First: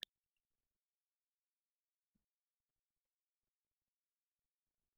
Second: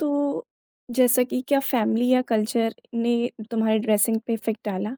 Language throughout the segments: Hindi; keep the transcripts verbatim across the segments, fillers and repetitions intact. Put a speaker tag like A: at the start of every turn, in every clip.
A: तो जैसा कि क्या फैमिली या कल्चर ने तुम्हारी ड्रेसिंग पे इफ़ेक्ट डाला?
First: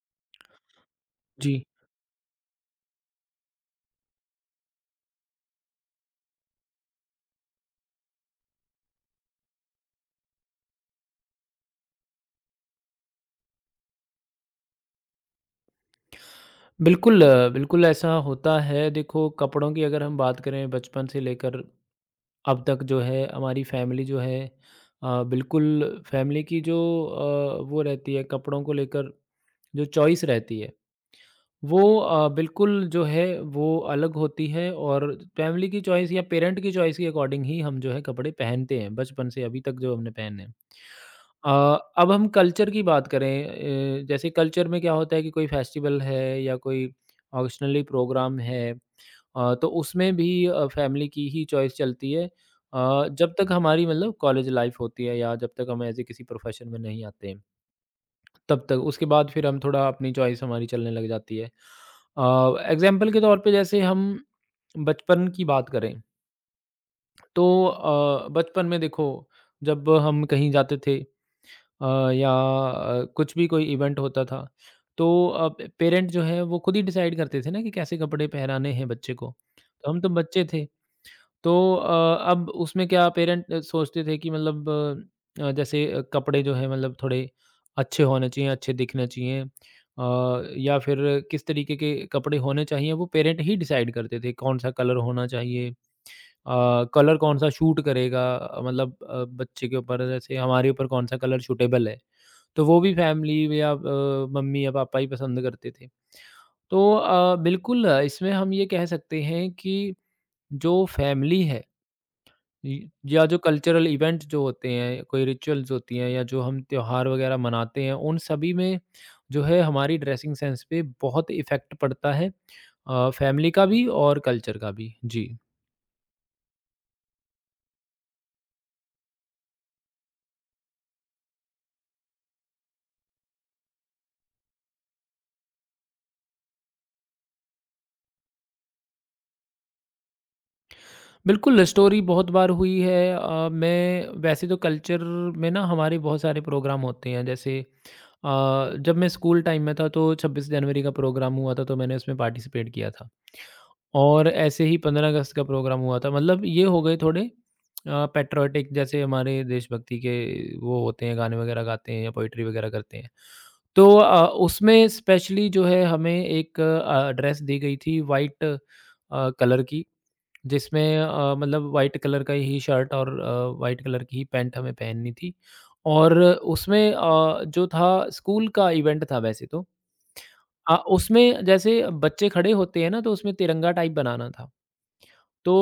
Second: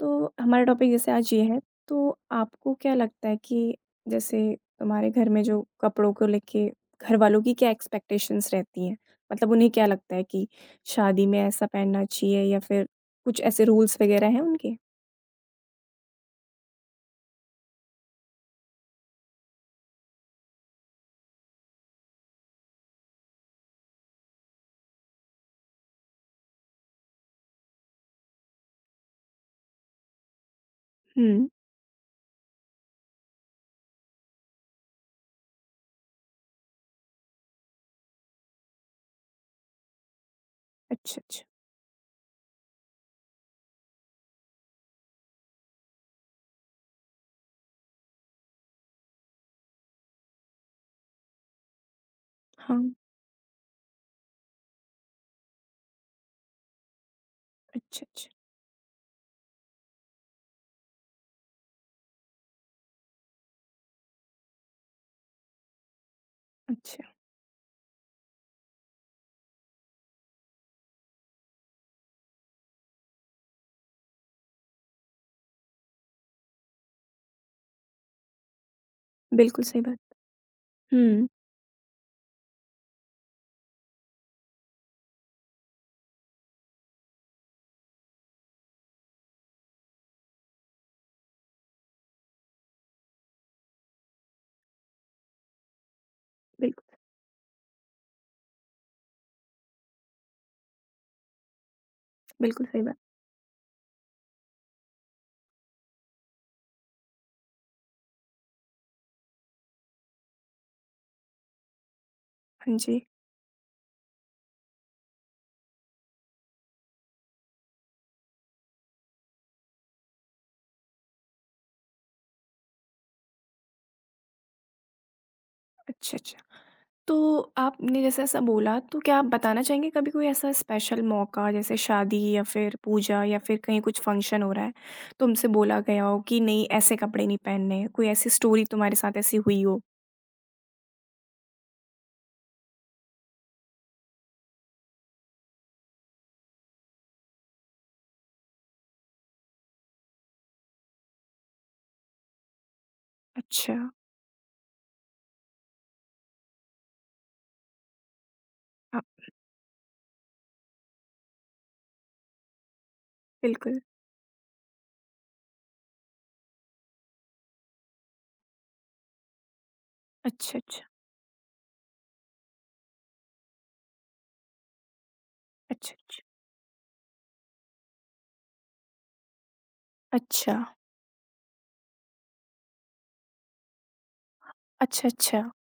A: तो हमारा टॉपिक जैसे आज ये
B: जी।
A: है, तो आपको क्या लगता है कि जैसे तुम्हारे घर में जो कपड़ों को लेके घर वालों की क्या एक्सपेक्टेशंस रहती हैं? मतलब उन्हें क्या लगता है कि शादी में ऐसा पहनना चाहिए या फिर कुछ ऐसे रूल्स वगैरह हैं उनके?
B: बिल्कुल, अ, बिल्कुल ऐसा होता है। देखो कपड़ों की अगर हम बात करें बचपन से लेकर अब तक जो है हमारी फैमिली जो है अ, बिल्कुल फैमिली की जो अ, वो रहती है कपड़ों को लेकर, जो चॉइस रहती है
A: हुँ,
B: वो अ, बिल्कुल जो है वो अलग होती है, और फैमिली की चॉइस या पेरेंट की चॉइस के अकॉर्डिंग ही हम जो है कपड़े पहनते हैं बचपन से अभी तक जो हमने पहने हैं।
A: अच्छा, अच्छा।
B: अ, अब हम कल्चर की बात करें, अ, जैसे कल्चर में क्या होता है कि कोई फेस्टिवल है या कोई ऑक्शनली प्रोग्राम है, अ, तो उसमें भी फैमिली की ही चॉइस चलती है,
A: हाँ,
B: अ, जब तक हमारी मतलब कॉलेज लाइफ होती है या जब तक हम एज ए किसी प्रोफेशन में नहीं आते हैं
A: अच्छा, अच्छा,
B: तब तक। उसके बाद फिर हम थोड़ा अपनी चॉइस हमारी चलने लग जाती है। एग्जाम्पल के तौर पे जैसे हम बचपन की बात करें
A: अच्छा।
B: तो अ, बचपन में देखो, जब हम कहीं जाते थे अ, या अ, कुछ भी कोई इवेंट होता था तो अ, पेरेंट जो है वो खुद ही डिसाइड करते थे ना कि कैसे कपड़े पहनाने हैं बच्चे को,
A: बिल्कुल सही
B: तो
A: बात।
B: हम तो बच्चे थे।
A: हुँ,
B: तो अ, अब उसमें क्या पेरेंट सोचते थे कि मतलब अ, जैसे अ, कपड़े जो है मतलब थोड़े अच्छे होने चाहिए, अच्छे दिखने चाहिए, अ, या फिर किस तरीके के कपड़े होने चाहिए, वो पेरेंट ही डिसाइड करते थे, कौन सा कलर होना चाहिए, अ,
A: बिल्कुल,
B: कलर कौन-सा शूट करेगा, मतलब अ, बच्चे के ऊपर जैसे हमारे ऊपर कौन-सा कलर सूटेबल है। तो
A: बिल्कुल
B: वो
A: सही
B: भी
A: बात।
B: फैमिली या अ, मम्मी या पापा ही पसंद करते थे। तो अ, बिल्कुल अ, इसमें हम ये कह सकते हैं कि जो फैमिली है
A: हाँ
B: य
A: जी,
B: या जो कल्चरल इवेंट जो होते हैं, कोई रिचुअल्स होती हैं या जो हम त्योहार वगैरह मनाते हैं, उन सभी में जो है हमारी ड्रेसिंग सेंस पे बहुत इफ़ेक्ट पड़ता है। अ, फैमिली का भी और कल्चर का भी। जी।
A: अच्छा, अच्छा। तो आपने जैसे ऐसा बोला, तो क्या आप बताना चाहेंगे कभी कोई ऐसा स्पेशल मौका जैसे शादी या फिर पूजा या फिर कहीं कुछ फंक्शन हो रहा है, तुमसे बोला गया हो कि नहीं ऐसे कपड़े नहीं पहनने, कोई ऐसी स्टोरी तुम्हारे साथ ऐसी हुई हो?
B: बिल्कुल, स्टोरी बहुत बार हुई है। अ, मैं वैसे तो कल्चर में ना हमारे बहुत सारे प्रोग्राम होते हैं, जैसे अ, जब मैं स्कूल टाइम में था तो छब्बीस जनवरी का प्रोग्राम हुआ था, तो मैंने उसमें पार्टिसिपेट किया था।
A: अच्छा,
B: और ऐसे ही पंद्रह अगस्त का प्रोग्राम हुआ था, मतलब ये हो गए थोड़े अ, पैट्रियोटिक,
A: हाँ,
B: जैसे हमारे देशभक्ति के, वो होते हैं गाने वगैरह गाते हैं या पोएट्री वगैरह करते हैं।
A: बिल्कुल।
B: तो अ, उसमें स्पेशली जो है हमें एक अ, ड्रेस दी गई थी, व्हाइट अ, कलर की।
A: अच्छा,
B: जिसमें
A: अच्छा,
B: अ, मतलब व्हाइट कलर का ही शर्ट और अ, व्हाइट कलर की ही पैंट हमें पहननी थी,
A: अच्छा,
B: और
A: अच्छा।
B: उसमें अ, जो था स्कूल का इवेंट था वैसे तो।
A: अच्छा,
B: अ, उसमें जैसे बच्चे खड़े होते हैं ना, तो उसमें तिरंगा टाइप बनाना था।
A: अच्छा, अच्छा,
B: तो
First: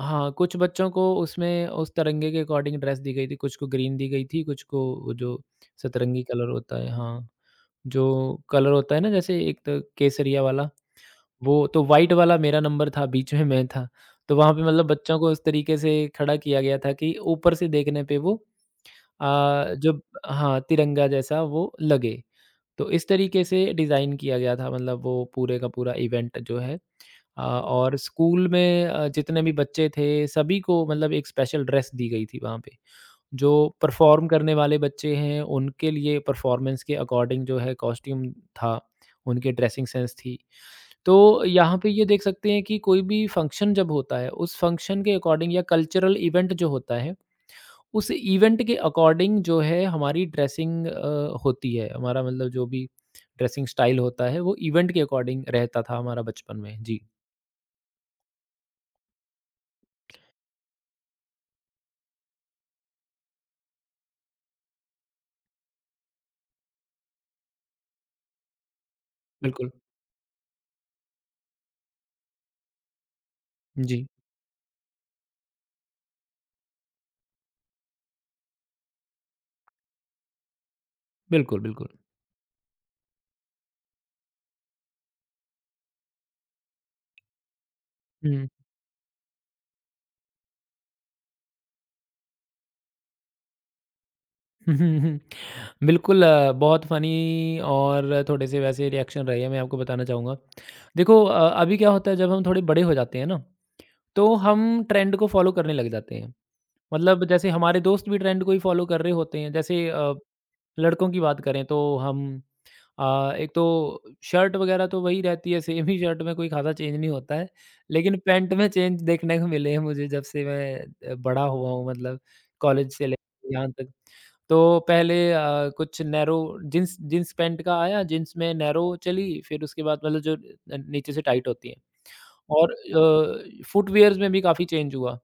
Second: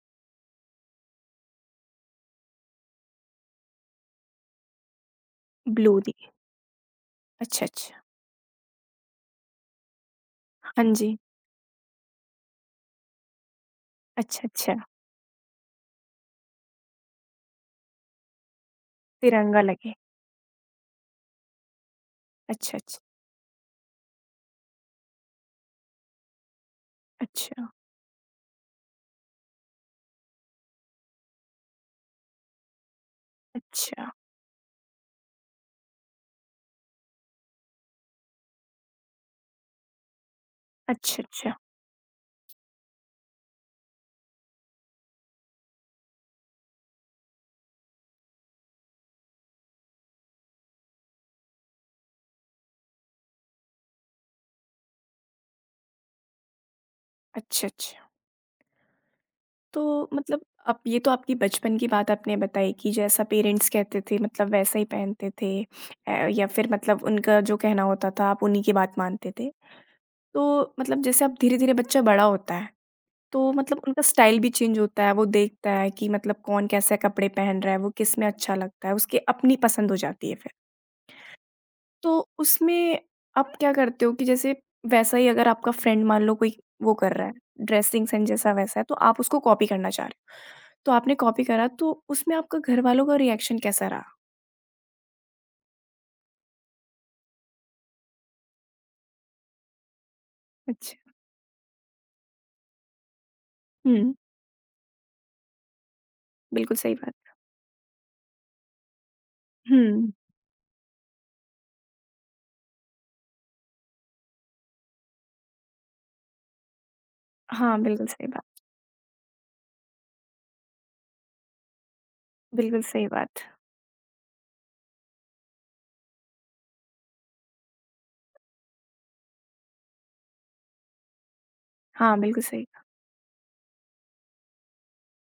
B: हाँ, कुछ बच्चों को उसमें उस तिरंगे के अकॉर्डिंग ड्रेस दी गई थी, कुछ को ग्रीन दी गई थी, कुछ को वो जो
A: ब्लू
B: सतरंगी
A: दिए,
B: कलर होता है, हाँ,
A: अच्छा, अच्छा,
B: जो कलर होता है ना जैसे एक तो केसरिया वाला।
A: हाँ जी,
B: वो तो व्हाइट वाला मेरा नंबर था, बीच में मैं था। तो
A: अच्छा,
B: वहाँ पे
A: अच्छा,
B: मतलब बच्चों को उस तरीके से खड़ा किया गया था कि ऊपर से देखने पे वो अ,
A: तिरंगा लगे,
B: जो, हाँ, तिरंगा जैसा वो लगे।
A: अच्छा,
B: तो
A: अच्छा,
B: इस तरीके से डिज़ाइन किया गया था, मतलब वो पूरे का पूरा इवेंट जो है। अ,
A: अच्छा,
B: और स्कूल में अ, जितने भी बच्चे थे, सभी को मतलब एक स्पेशल ड्रेस दी गई थी वहाँ पे। जो
A: अच्छा,
B: परफ़ॉर्म करने वाले बच्चे हैं, उनके लिए परफ़ॉर्मेंस के अकॉर्डिंग जो है कॉस्ट्यूम था, उनके ड्रेसिंग सेंस थी।
A: अच्छा,
B: तो
A: अच्छा,
B: यहाँ पे ये देख सकते हैं कि कोई भी फंक्शन जब होता है, उस फंक्शन के अकॉर्डिंग या कल्चरल इवेंट जो होता है, उस इवेंट के अकॉर्डिंग जो है हमारी ड्रेसिंग अ, होती है। हमारा मतलब जो भी ड्रेसिंग स्टाइल होता है, वो इवेंट के अकॉर्डिंग रहता था हमारा बचपन में। जी,
A: अच्छा, अच्छा। तो मतलब अब ये तो आपकी बचपन की बात आपने बताई कि जैसा पेरेंट्स कहते थे मतलब वैसा ही पहनते थे अ, या फिर मतलब उनका जो कहना होता था आप उन्हीं की बात मानते थे।
B: बिल्कुल।
A: तो मतलब जैसे अब धीरे-धीरे बच्चा बड़ा होता है, तो मतलब उनका
B: जी,
A: स्टाइल भी चेंज होता है, वो देखता है कि मतलब कौन कैसे कपड़े पहन रहा है, वो किस में अच्छा लगता है, उसकी अपनी पसंद हो जाती है फिर।
B: बिल्कुल, बिल्कुल।
A: तो उसमें आप क्या करते हो कि जैसे वैसा ही अगर आपका फ्रेंड मान लो कोई वो कर रहा है, ड्रेसिंग सेंस
B: हुँ।
A: जैसा वैसा है, तो आप उसको कॉपी करना चाह रहे हो। तो आपने कॉपी करा तो उसमें आपका घरवालों का रिएक्शन कैसा रहा?
B: बिल्कुल अ, बहुत फ़नी और थोड़े से वैसे रिएक्शन रहे हैं, मैं आपको बताना चाहूँगा।
A: अच्छा।
B: देखो अ, अभी क्या होता है, जब हम थोड़े बड़े हो जाते हैं ना,
A: हुँ,
B: तो हम ट्रेंड को फ़ॉलो करने लग जाते हैं।
A: बिल्कुल सही
B: मतलब
A: बात।
B: जैसे हमारे दोस्त भी ट्रेंड को ही फॉलो कर रहे होते हैं, जैसे
A: हुँ।
B: अ, लड़कों की बात करें तो हम अ, एक तो शर्ट वगैरह तो वही रहती है, सेम ही शर्ट में कोई खासा चेंज नहीं होता है,
A: हाँ, बिल्कुल
B: लेकिन
A: सही बात,
B: पैंट में चेंज देखने को मिले हैं मुझे जब से मैं अ, बड़ा हुआ हूँ, मतलब
A: बिल्कुल
B: कॉलेज से
A: सही बात।
B: लेकर यहाँ तक। तो पहले अ, कुछ नैरो जींस जींस पैंट का आया, जींस में नैरो चली, फिर उसके बाद मतलब जो नीचे से टाइट होती है।
A: हाँ, बिल्कुल सही।
B: और अ, फुटवियर्स में भी काफ़ी चेंज हुआ।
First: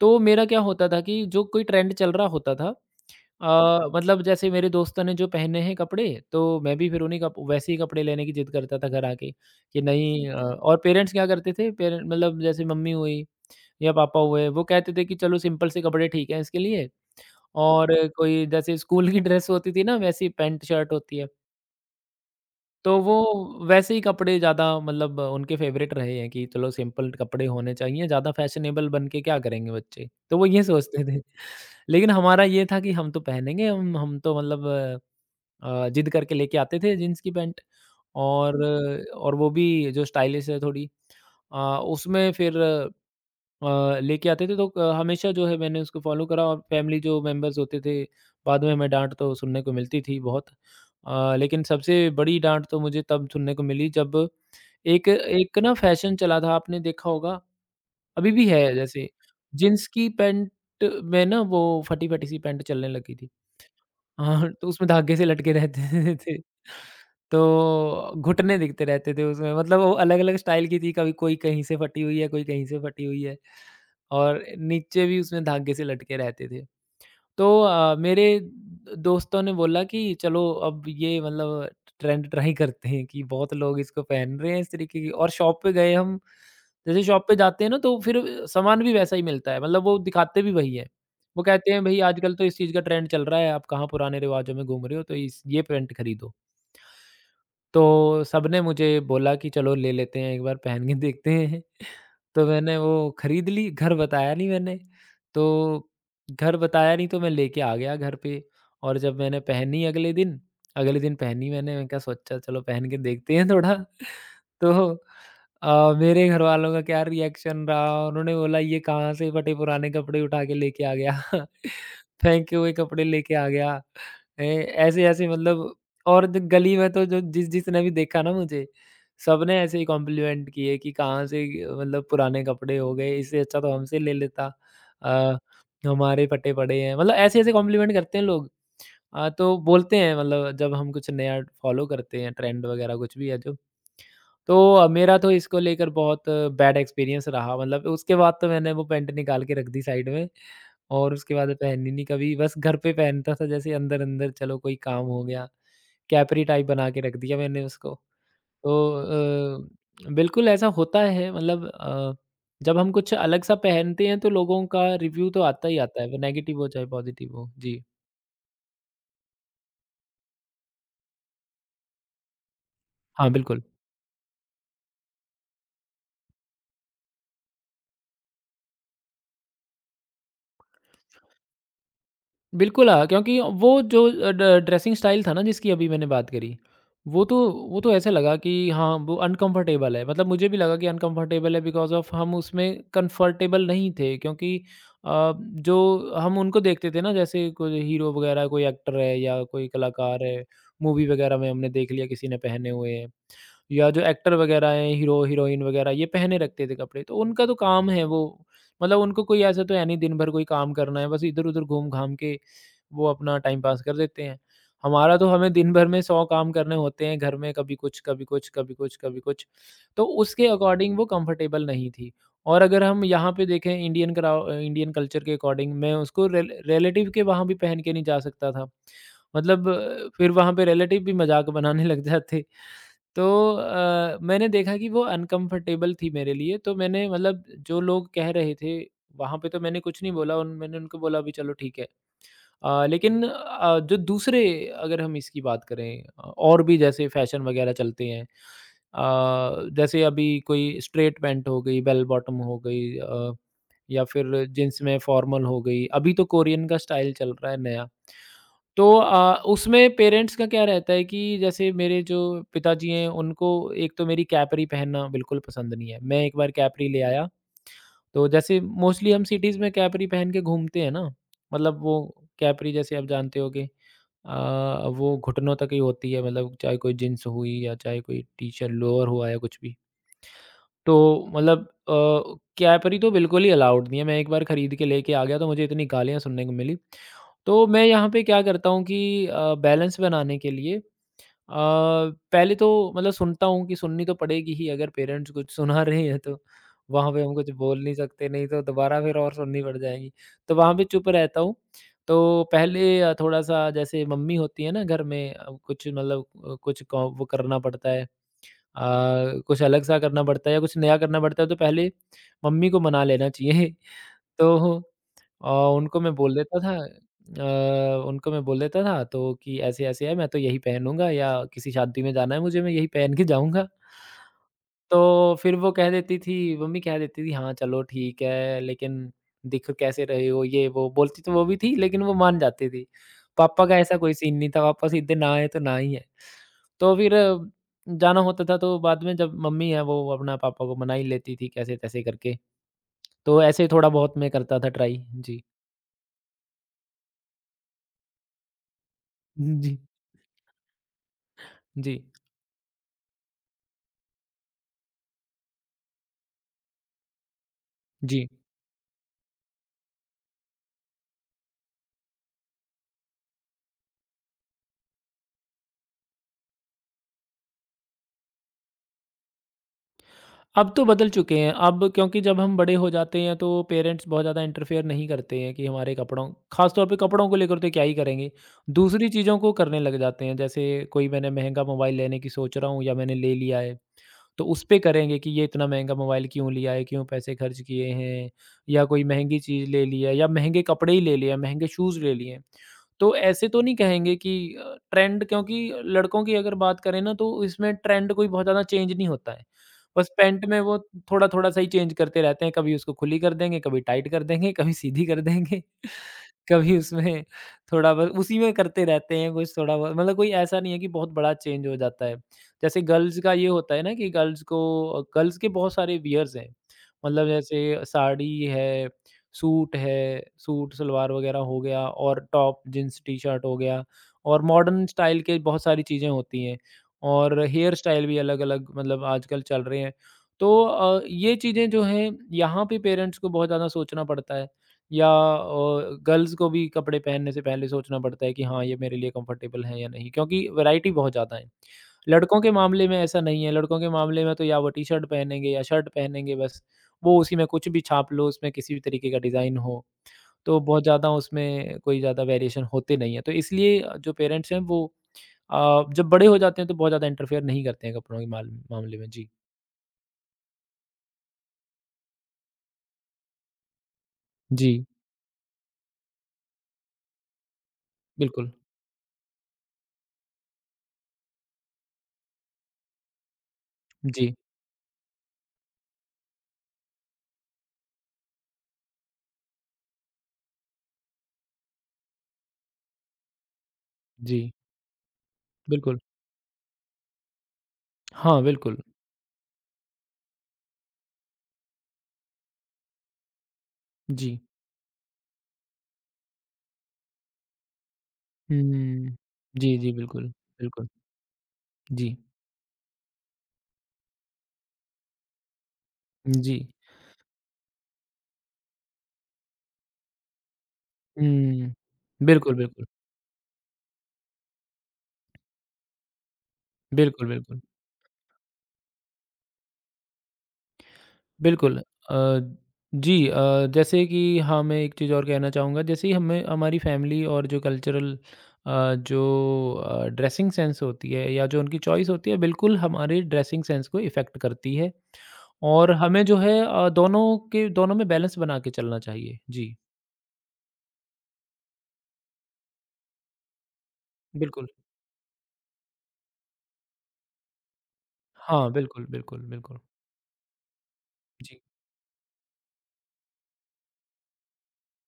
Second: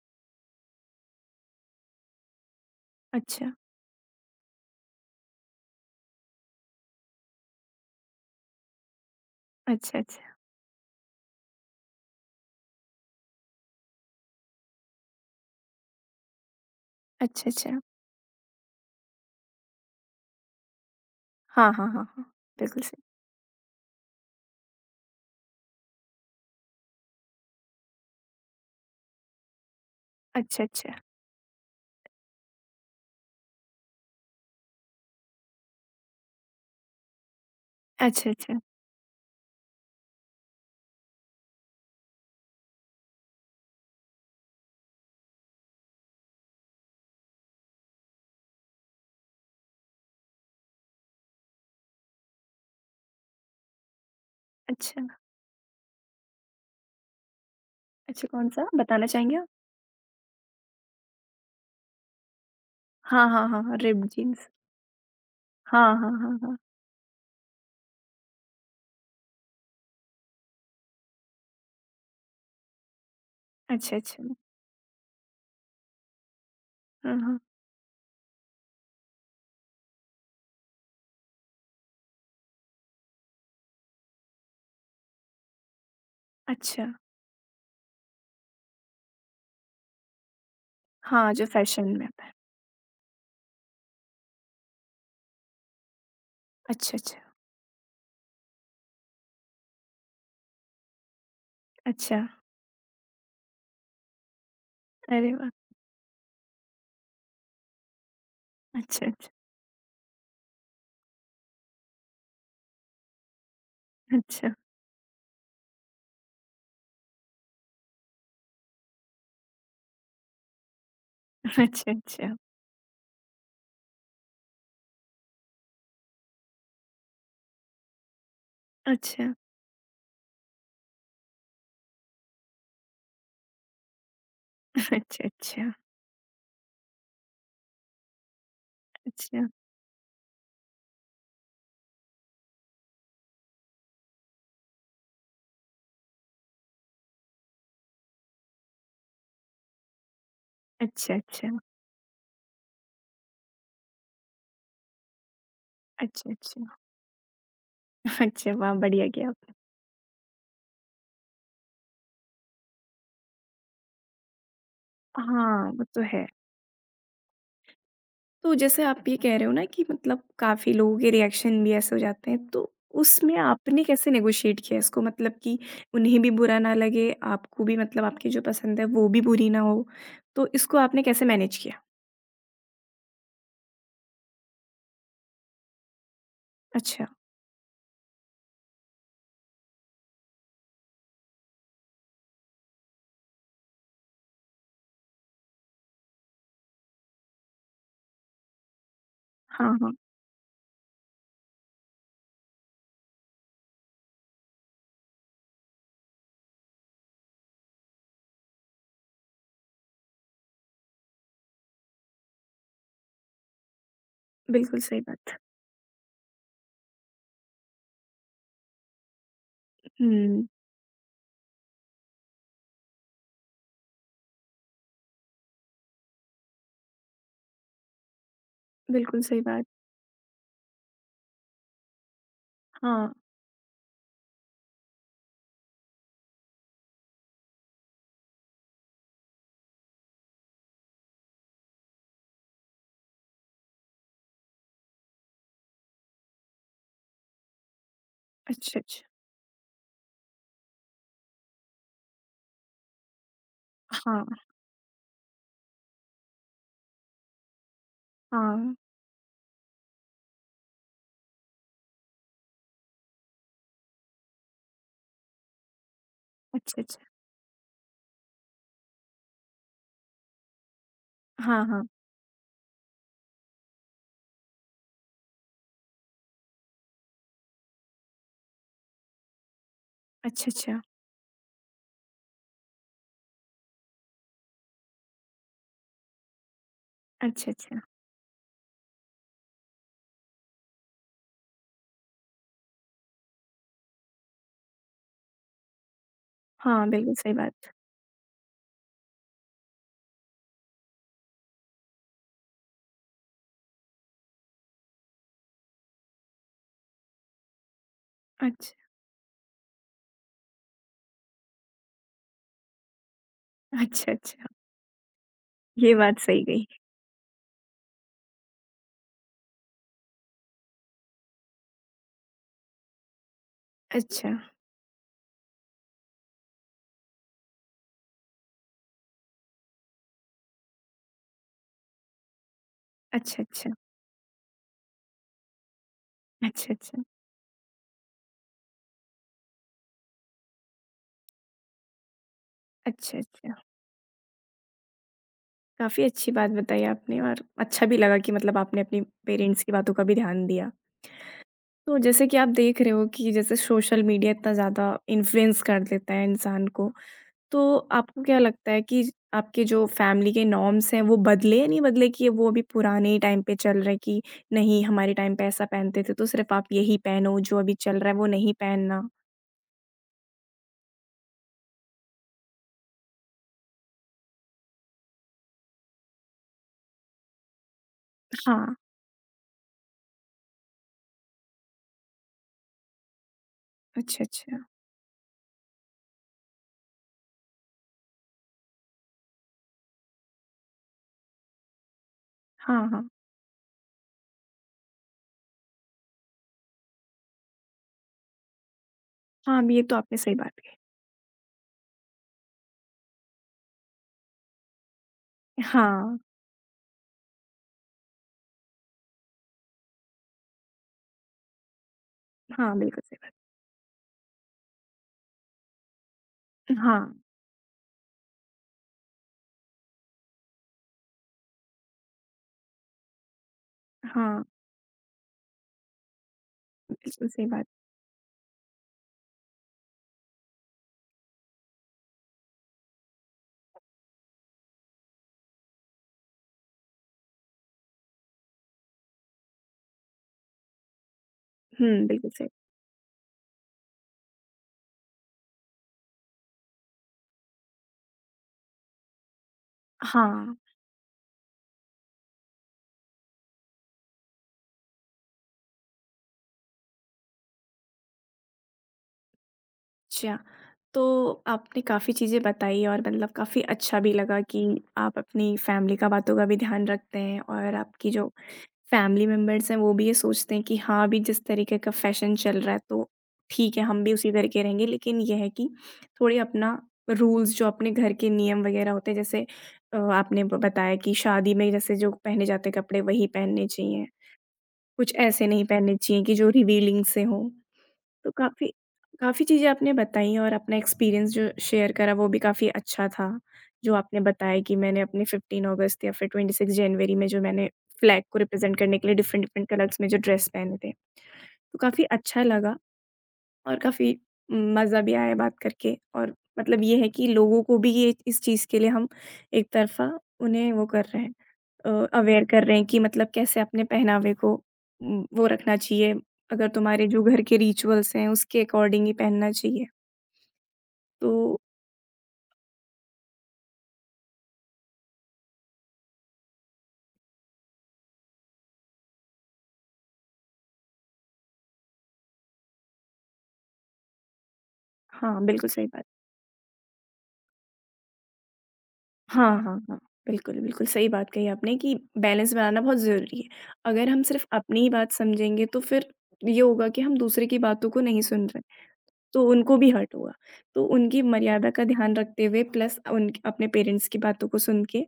B: तो मेरा क्या होता था कि जो कोई ट्रेंड चल रहा होता था,
A: अच्छा,
B: अ, मतलब जैसे मेरे दोस्तों ने जो पहने हैं कपड़े, तो मैं भी फिर उन्हीं कप वैसे ही कपड़े लेने की जिद करता था घर आके कि
A: अच्छा,
B: नहीं, अ,
A: अच्छा,
B: और पेरेंट्स क्या करते थे, पेरें मतलब जैसे मम्मी हुई या पापा हुए, वो कहते थे कि चलो सिंपल से कपड़े ठीक हैं इसके लिए,
A: अच्छा, अच्छा।
B: और कोई जैसे स्कूल की ड्रेस होती थी ना वैसी पैंट शर्ट होती है।
A: हाँ, हाँ, हाँ, हाँ, बिल्कुल
B: तो
A: सही।
B: वो वैसे ही कपड़े ज़्यादा, मतलब उनके फ़ेवरेट रहे हैं कि चलो सिंपल कपड़े होने चाहिए, ज़्यादा फ़ैशनेबल बन के क्या करेंगे बच्चे? तो वो ये
A: अच्छा, अच्छा,
B: सोचते थे। लेकिन हमारा ये था कि हम तो पहनेंगे, हम हम तो मतलब अ, ज़िद करके लेके आते थे जीन्स की पैंट,
A: अच्छा, अच्छा,
B: और और वो भी जो स्टाइलिश है थोड़ी। अ, उसमें फिर अ, लेके आते थे, तो अ, हमेशा जो है मैंने उसको फ़ॉलो करा, और फैमिली जो मेंबर्स होते थे, बाद में हमें डाँट तो सुनने को मिलती थी बहुत। अ, लेकिन सबसे बड़ी डाँट तो मुझे तब सुनने को मिली जब
A: अच्छा,
B: एक एक ना फ़ैशन चला था, आपने देखा होगा,
A: अच्छा
B: अभी भी है,
A: कौन-सा बताना
B: जैसे
A: चाहेंगे आप?
B: जीन्स की पैंट में ना वो फटी-फटी सी पैंट चलने लगी थी।
A: हाँ, हाँ, हाँ, हाँ, रिप्ड जीन्स।
B: हाँ, तो उसमें धागे से लटके रहते
A: हाँ, हाँ,
B: थे।
A: हाँ, हाँ।
B: तो घुटने दिखते रहते थे उसमें, मतलब वो अलग-अलग स्टाइल की थी, कभी कोई कहीं से फटी हुई है, कोई कहीं से फटी हुई है,
A: अच्छा, अच्छा।
B: और नीचे भी उसमें धागे से लटके रहते थे।
A: हाँ, हाँ।
B: तो अ, मेरे दोस्तों ने बोला कि चलो अब ये मतलब ट्रेंड ट्राई करते हैं कि बहुत लोग इसको पहन रहे हैं इस तरीके की, और शॉप पे गए हम।
A: अच्छा,
B: जैसे शॉप पे जाते हैं ना तो फिर सामान भी वैसा ही मिलता है, मतलब वो दिखाते भी वही है।
A: हाँ,
B: वो
A: जो
B: कहते हैं
A: फैशन
B: भाई
A: में आता है।
B: आजकल तो इस चीज़ का ट्रेंड चल रहा है, आप कहाँ पुराने रिवाजों में घूम रहे हो, तो इस ये पैंट खरीदो।
A: अच्छा, अच्छा,
B: तो सबने मुझे बोला कि चलो ले लेते हैं, एक बार पहन के देखते हैं।
A: अच्छा।
B: तो मैंने वो खरीद ली, घर बताया नहीं मैंने।
A: अरे वाह!
B: तो घर बताया नहीं, तो मैं लेके आ गया घर पे, और
A: अच्छा,
B: जब
A: अच्छा,
B: मैंने पहनी अगले दिन, अगले दिन पहनी मैंने, मैंने कहा सोचा चलो पहन के देखते हैं थोड़ा।
A: अच्छा,
B: तो अ, मेरे घरवालों का क्या रिएक्शन रहा, उन्होंने बोला ये कहाँ से फटे पुराने कपड़े उठा के लेके आ गया,
A: अच्छा, अच्छा,
B: फेंके हुए कपड़े लेके आ गया। ए, ऐसे-ऐसे मतलब, और ज गली में तो जो जिस-जिसने भी देखा ना मुझे,
A: अच्छा।
B: सबने ऐसे ही कॉम्प्लीमेंट किए कि कहाँ से अ, मतलब पुराने कपड़े हो गए, इससे अच्छा तो हमसे ले लेता।
A: अच्छा,
B: अ,
A: अच्छा।
B: हमारे फटे पड़े हैं, मतलब ऐसे-ऐसे कॉम्प्लीमेंट करते हैं लोग। अ,
A: अच्छा।
B: तो बोलते हैं मतलब जब हम कुछ नया फॉलो करते हैं, ट्रेंड वगैरह कुछ भी है जो। तो अ, मेरा तो इसको लेकर बहुत बैड एक्सपीरियंस रहा, मतलब उसके बाद तो मैंने वो पैंट निकाल के रख दी साइड में, और
A: अच्छा,
B: उसके बाद
A: अच्छा।
B: पहनी नहीं कभी, बस घर पे पहनता था जैसे अंदर-अंदर चलो कोई काम हो गया,
A: अच्छा,
B: कैपरी टाइप
A: अच्छा।
B: बना के रख दिया मैंने उसको।
A: अच्छा,
B: तो
A: वाह! बढ़िया किया आपने।
B: अ, बिल्कुल ऐसा होता है, मतलब अ, जब हम कुछ अलग सा पहनते हैं तो लोगों का रिव्यू तो आता
A: हाँ,
B: ही
A: वो
B: आता
A: तो
B: है, वो
A: है।
B: नेगेटिव हो चाहे पॉजिटिव हो। जी।
A: तो जैसे आप ये कह रहे हो ना कि मतलब काफ़ी लोगों के रिएक्शन भी ऐसे हो जाते हैं, तो
B: हाँ,
A: उसमें
B: बिल्कुल।
A: आपने कैसे नेगोशिएट किया इसको? मतलब कि उन्हें भी बुरा ना लगे, आपको भी मतलब आपकी जो पसंद है वो भी बुरी ना हो, तो इसको आपने कैसे मैनेज किया?
B: बिल्कुल हाँ, क्योंकि वो जो अ, ड ड्रेसिंग स्टाइल था ना जिसकी अभी मैंने बात करी,
A: अच्छा।
B: वो तो वो तो ऐसा लगा कि हाँ, वो अनकम्फ़र्टेबल है। मतलब मुझे भी लगा कि अनकम्फ़र्टेबल है, बिकॉज़ ऑफ़ हम उसमें कम्फ़र्टेबल नहीं थे, क्योंकि अ, जो हम उनको देखते थे ना, जैसे कोई हीरो वग़ैरह, कोई एक्टर है या कोई
A: हाँ, हाँ।
B: कलाकार है, मूवी वग़ैरह में हमने देख लिया किसी ने पहने हुए हैं, या जो एक्टर वग़ैरह हैं, हीरो हीरोइन वग़ैरह ये पहने रखते थे कपड़े। तो उनका तो काम है वो, मतलब उनको कोई ऐसा तो है नहीं दिन भर कोई काम करना है, बस इधर-उधर घूम-घाम के वो अपना टाइम पास कर देते हैं।
A: बिल्कुल सही
B: हमारा तो
A: बात।
B: हमें दिन भर में सौ काम करने होते हैं, घर में कभी कुछ, कभी कुछ, कभी कुछ, कभी कुछ। तो उसके
A: हुँ,
B: अकॉर्डिंग वो कंफर्टेबल नहीं थी, और अगर हम यहाँ पे देखें इंडियन कराओ अ, इंडियन कल्चर के अकॉर्डिंग मैं उसको रिल रिलेटिव के वहाँ भी पहन के नहीं जा सकता था।
A: बिल्कुल सही बात।
B: मतलब अ, फिर वहाँ पे रिलेटिव भी मज़ाक बनाने लग जाते।
A: हाँ।
B: तो अ, मैंने देखा कि वो अनकंफर्टेबल थी मेरे लिए, तो मैंने, मतलब, जो लोग कह रहे थे वहाँ पे, तो मैंने कुछ नहीं बोला। उन मैंने उनको बोला, अभी चलो ठीक है। अ, लेकिन अ, जो दूसरे अगर हम इसकी बात करें, अ, और भी जैसे फैशन वगैरह चलते हैं,
A: अच्छा, अच्छा।
B: अ, जैसे अभी कोई स्ट्रेट पैंट हो गई, बेल बॉटम हो गई, अ, या
A: हाँ,
B: फिर जींस में फॉर्मल हो गई। अभी तो कोरियन का स्टाइल चल रहा है नया।
A: हाँ।
B: तो अ, उसमें पेरेंट्स का क्या रहता है कि जैसे मेरे जो पिताजी हैं, उनको एक तो मेरी कैपरी पहनना बिल्कुल पसंद नहीं है। मैं एक बार
A: अच्छा,
B: कैपरी
A: अच्छा।
B: ले आया। तो जैसे मोस्टली हम सिटीज़ में कैपरी पहन के घूमते हैं ना,
A: हाँ,
B: मतलब
A: हाँ।
B: वो कैपरी, जैसे आप जानते हो, अ, वो घुटनों तक ही होती है। मतलब चाहे कोई जीन्स हुई या चाहे कोई टी-शर्ट लोअर हुआ या कुछ भी।
A: अच्छा, अच्छा।
B: तो मतलब अ, कैपरी तो बिल्कुल ही अलाउड नहीं है। मैं एक बार खरीद के लेके आ गया तो मुझे इतनी गालियाँ सुनने को मिली।
A: अच्छा,
B: तो
A: अच्छा।
B: मैं यहाँ पे क्या करता हूँ कि अ, बैलेंस बनाने के लिए अ, पहले तो, मतलब, सुनता हूँ कि सुननी तो पड़ेगी ही, अगर पेरेंट्स कुछ सुना रहे हैं तो
A: हाँ,
B: वहाँ
A: बिल्कुल
B: पे
A: सही
B: हम कुछ
A: बात।
B: बोल नहीं सकते, नहीं तो दोबारा फिर और सुननी पड़ जाएगी। तो वहाँ पे चुप रहता हूँ। तो पहले अ, थोड़ा-सा, जैसे मम्मी होती है ना घर में, अ, कुछ, मतलब, अ, कुछ क वो करना पड़ता है,
A: अच्छा,
B: अ, कुछ अलग-सा करना पड़ता है या कुछ नया करना पड़ता है, तो पहले मम्मी को मना लेना चाहिए।
A: अच्छा, अच्छा,
B: तो और
A: ये
B: उनको मैं
A: बात
B: बोल
A: सही
B: देता
A: गई।
B: था, अ, उनको मैं बोल देता था तो कि ऐसे-ऐसे है, मैं तो यही पहनूँगा या किसी शादी में जाना है मुझे, मैं यही पहन के जाऊँगा।
A: अच्छा,
B: तो फिर वो कह देती थी, मम्मी कह देती थी, हाँ, चलो ठीक है, लेकिन दिख कैसे रहे हो ये वो बोलती तो वो भी थी, लेकिन वो मान जाती थी।
A: अच्छा,
B: पापा
A: अच्छा,
B: का ऐसा कोई सीन नहीं था। पापा सीधे ना आए तो ना ही है।
A: अच्छा,
B: तो
A: अच्छा,
B: फिर अ, जाना होता था, तो बाद में जब मम्मी है, वो अपना पापा को मना ही लेती थी कैसे-तैसे करके।
A: अच्छा,
B: तो
A: अच्छा।
B: ऐसे थोड़ा बहुत मैं करता था ट्राई। जी।
A: काफ़ी अच्छी बात बताई आपने और अच्छा भी लगा कि मतलब आपने अपने पेरेंट्स की
B: जी,
A: बातों का भी ध्यान दिया।
B: जी।
A: तो जैसे कि आप देख रहे हो कि जैसे सोशल मीडिया इतना ज़्यादा इन्फ्लुएंस कर देता है इंसान को, तो आपको
B: जी।
A: क्या लगता है कि आपके जो फैमिली के नॉर्म्स हैं, वो बदले या नहीं बदले कि वो अभी पुराने टाइम पे चल रहे हैं कि नहीं हमारे टाइम पे ऐसा पहनते थे, तो सिर्फ़ आप यही पहनो, जो अभी चल रहा है वो नहीं पहनना?
B: अब तो बदल चुके हैं। अब क्योंकि जब हम बड़े हो जाते हैं तो पेरेंट्स बहुत ज़्यादा इंटरफेयर नहीं करते हैं कि हमारे कपड़ों, ख़ास तौर पे कपड़ों को लेकर तो क्या ही करेंगे।
A: हाँ,
B: दूसरी चीज़ों को करने लग जाते हैं, जैसे कोई मैंने महँगा मोबाइल लेने की सोच रहा हूँ या मैंने ले लिया है,
A: अच्छा,
B: तो उस
A: अच्छा।
B: पे करेंगे कि ये इतना महँगा मोबाइल क्यों लिया है, क्यों पैसे खर्च किए हैं, या कोई महँगी चीज़ ले ली है, या महँगे कपड़े ही ले लिए हैं, महँगे शूज़ ले लिए हैं।
A: हाँ, हाँ।
B: तो ऐसे तो नहीं कहेंगे कि अ, ट्रेंड, क्योंकि लड़कों की अगर बात करें ना, तो इसमें ट्रेंड कोई बहुत ज़्यादा चेंज नहीं होता है।
A: हाँ, ये तो
B: बस
A: आपने सही
B: पैंट में
A: बात
B: वो
A: की।
B: थोड़ा-थोड़ा सा ही चेंज करते रहते हैं, कभी उसको खुली कर देंगे, कभी टाइट कर देंगे, कभी सीधी कर देंगे,
A: हाँ,
B: कभी उसमें थोड़ा बहुत उसी में करते रहते हैं कुछ थोड़ा बहुत, मतलब कोई ऐसा नहीं है कि बहुत बड़ा चेंज हो जाता है।
A: हाँ,
B: जैसे
A: बिल्कुल सही
B: गर्ल्स का
A: बात।
B: ये होता है ना कि गर्ल्स को गर्ल्स के बहुत सारे वियर्स हैं,
A: हाँ,
B: मतलब जैसे साड़ी है, सूट है, सूट सलवार वगैरह हो गया, और टॉप, जीन्स, टी-शर्ट हो गया, और
A: हाँ,
B: मॉडर्न स्टाइल के बहुत सारी चीज़ें होती हैं।
A: बिल्कुल
B: और
A: सही बात।
B: हेयर स्टाइल भी अलग-अलग, मतलब आजकल चल रहे हैं। तो अ, ये चीज़ें जो हैं, यहाँ पे पेरेंट्स को बहुत ज़्यादा सोचना पड़ता है, या अ, गर्ल्स को भी कपड़े पहनने से पहले सोचना पड़ता है कि हाँ, ये मेरे लिए कंफर्टेबल है या नहीं, क्योंकि वैरायटी बहुत ज़्यादा है।
A: हुँ, बिल्कुल
B: लड़कों
A: सही।
B: के मामले में ऐसा नहीं है, लड़कों के मामले में तो या वो टी-शर्ट पहनेंगे या शर्ट पहनेंगे बस। वो उसी में कुछ भी छाप लो, उसमें किसी भी तरीके का डिज़ाइन हो,
A: हाँ,
B: तो बहुत ज़्यादा उसमें कोई ज़्यादा वेरिएशन होते नहीं है। तो इसलिए जो पेरेंट्स हैं वो अ, जब बड़े हो जाते हैं तो बहुत ज़्यादा इंटरफेयर नहीं करते हैं कपड़ों के माल मामले में। जी।
A: अच्छा। तो आपने काफ़ी चीज़ें बताई और मतलब काफ़ी अच्छा भी लगा कि
B: जी,
A: आप अपनी फैमिली का बातों का भी ध्यान रखते हैं और आपकी जो
B: बिल्कुल।
A: फैमिली मेंबर्स हैं वो भी ये सोचते हैं कि हाँ अभी जिस तरीके का फैशन चल रहा है तो ठीक है हम भी उसी
B: जी,
A: तरीके रहेंगे लेकिन यह है कि थोड़े अपना रूल्स जो अपने घर के नियम वगैरह होते हैं जैसे अ, आपने ब- बताया कि शादी में जैसे जो पहने जाते हैं कपड़े वही पहनने चाहिए
B: जी,
A: कुछ ऐसे नहीं पहनने
B: बिल्कुल।
A: चाहिए कि जो रिवीलिंग से हो तो
B: हाँ,
A: काफ़ी
B: बिल्कुल।
A: काफ़ी चीज़ें आपने बताई और अपना एक्सपीरियंस जो शेयर करा वो भी काफ़ी अच्छा था। जो आपने
B: जी।
A: बताया कि मैंने अपने पंद्रह अगस्त या फिर छब्बीस जनवरी में जो मैंने फ्लैग को रिप्रेज़ेंट करने के
B: हुँ।
A: लिए डिफ़रेंट-डिफ़रेंट
B: जी, जी,
A: कलर्स में जो
B: बिल्कुल,
A: ड्रेस पहने
B: बिल्कुल।
A: थे। तो काफ़ी
B: जी,
A: अच्छा लगा। और काफ़ी मज़ा भी आया बात करके और
B: जी।
A: मतलब ये है कि लोगों को भी ये इस चीज़ के लिए हम एक तरफ़ा उन्हें वो कर रहे हैं
B: हुँ।
A: अ, अवेयर
B: बिल्कुल,
A: कर रहे
B: बिल्कुल।
A: हैं कि मतलब कैसे अपने पहनावे को उम, वो रखना चाहिए। अगर तुम्हारे जो
B: बिल्कुल,
A: घर के
B: बिल्कुल।
A: रिचुअल्स हैं उसके अकॉर्डिंग ही पहनना चाहिए। तो
B: बिल्कुल, अ, जी, अ, जैसे कि हाँ, मैं एक चीज़ और कहना चाहूँगा। जैसे ही हमें हमारी फ़ैमिली और जो कल्चरल अ, जो अ, ड्रेसिंग सेंस होती है या जो उनकी चॉइस होती है, बिल्कुल हमारे ड्रेसिंग सेंस को इफ़ेक्ट करती है।
A: हाँ, बिल्कुल सही
B: और
A: बात।
B: हमें जो है अ, दोनों के दोनों में बैलेंस बना के चलना चाहिए।
A: हाँ,
B: जी,
A: हाँ, हाँ। बिल्कुल, बिल्कुल सही बात कही आपने कि बैलेंस बनाना बहुत ज़रूरी है। अगर हम सिर्फ़
B: बिल्कुल।
A: अपनी ही बात समझेंगे तो फिर ये होगा कि हम दूसरे की बातों को नहीं सुन रहे।
B: हाँ, बिल्कुल, बिल्कुल,
A: तो उनको
B: बिल्कुल।
A: भी हर्ट हुआ। तो उनकी
B: जी,
A: मर्यादा का ध्यान रखते हुए प्लस उन अपने पेरेंट्स की बातों को सुन के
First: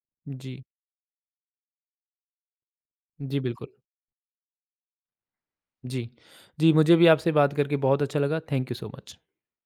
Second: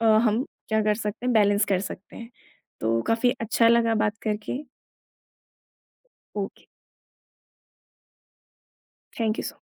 A: अ, हम
B: जी,
A: क्या कर सकते हैं बैलेंस कर सकते हैं। तो काफ़ी
B: जी, बिल्कुल।
A: अच्छा लगा बात करके।
B: जी,
A: ओके,
B: जी, मुझे भी आपसे बात करके बहुत अच्छा लगा। Thank you so much.
A: Thank you so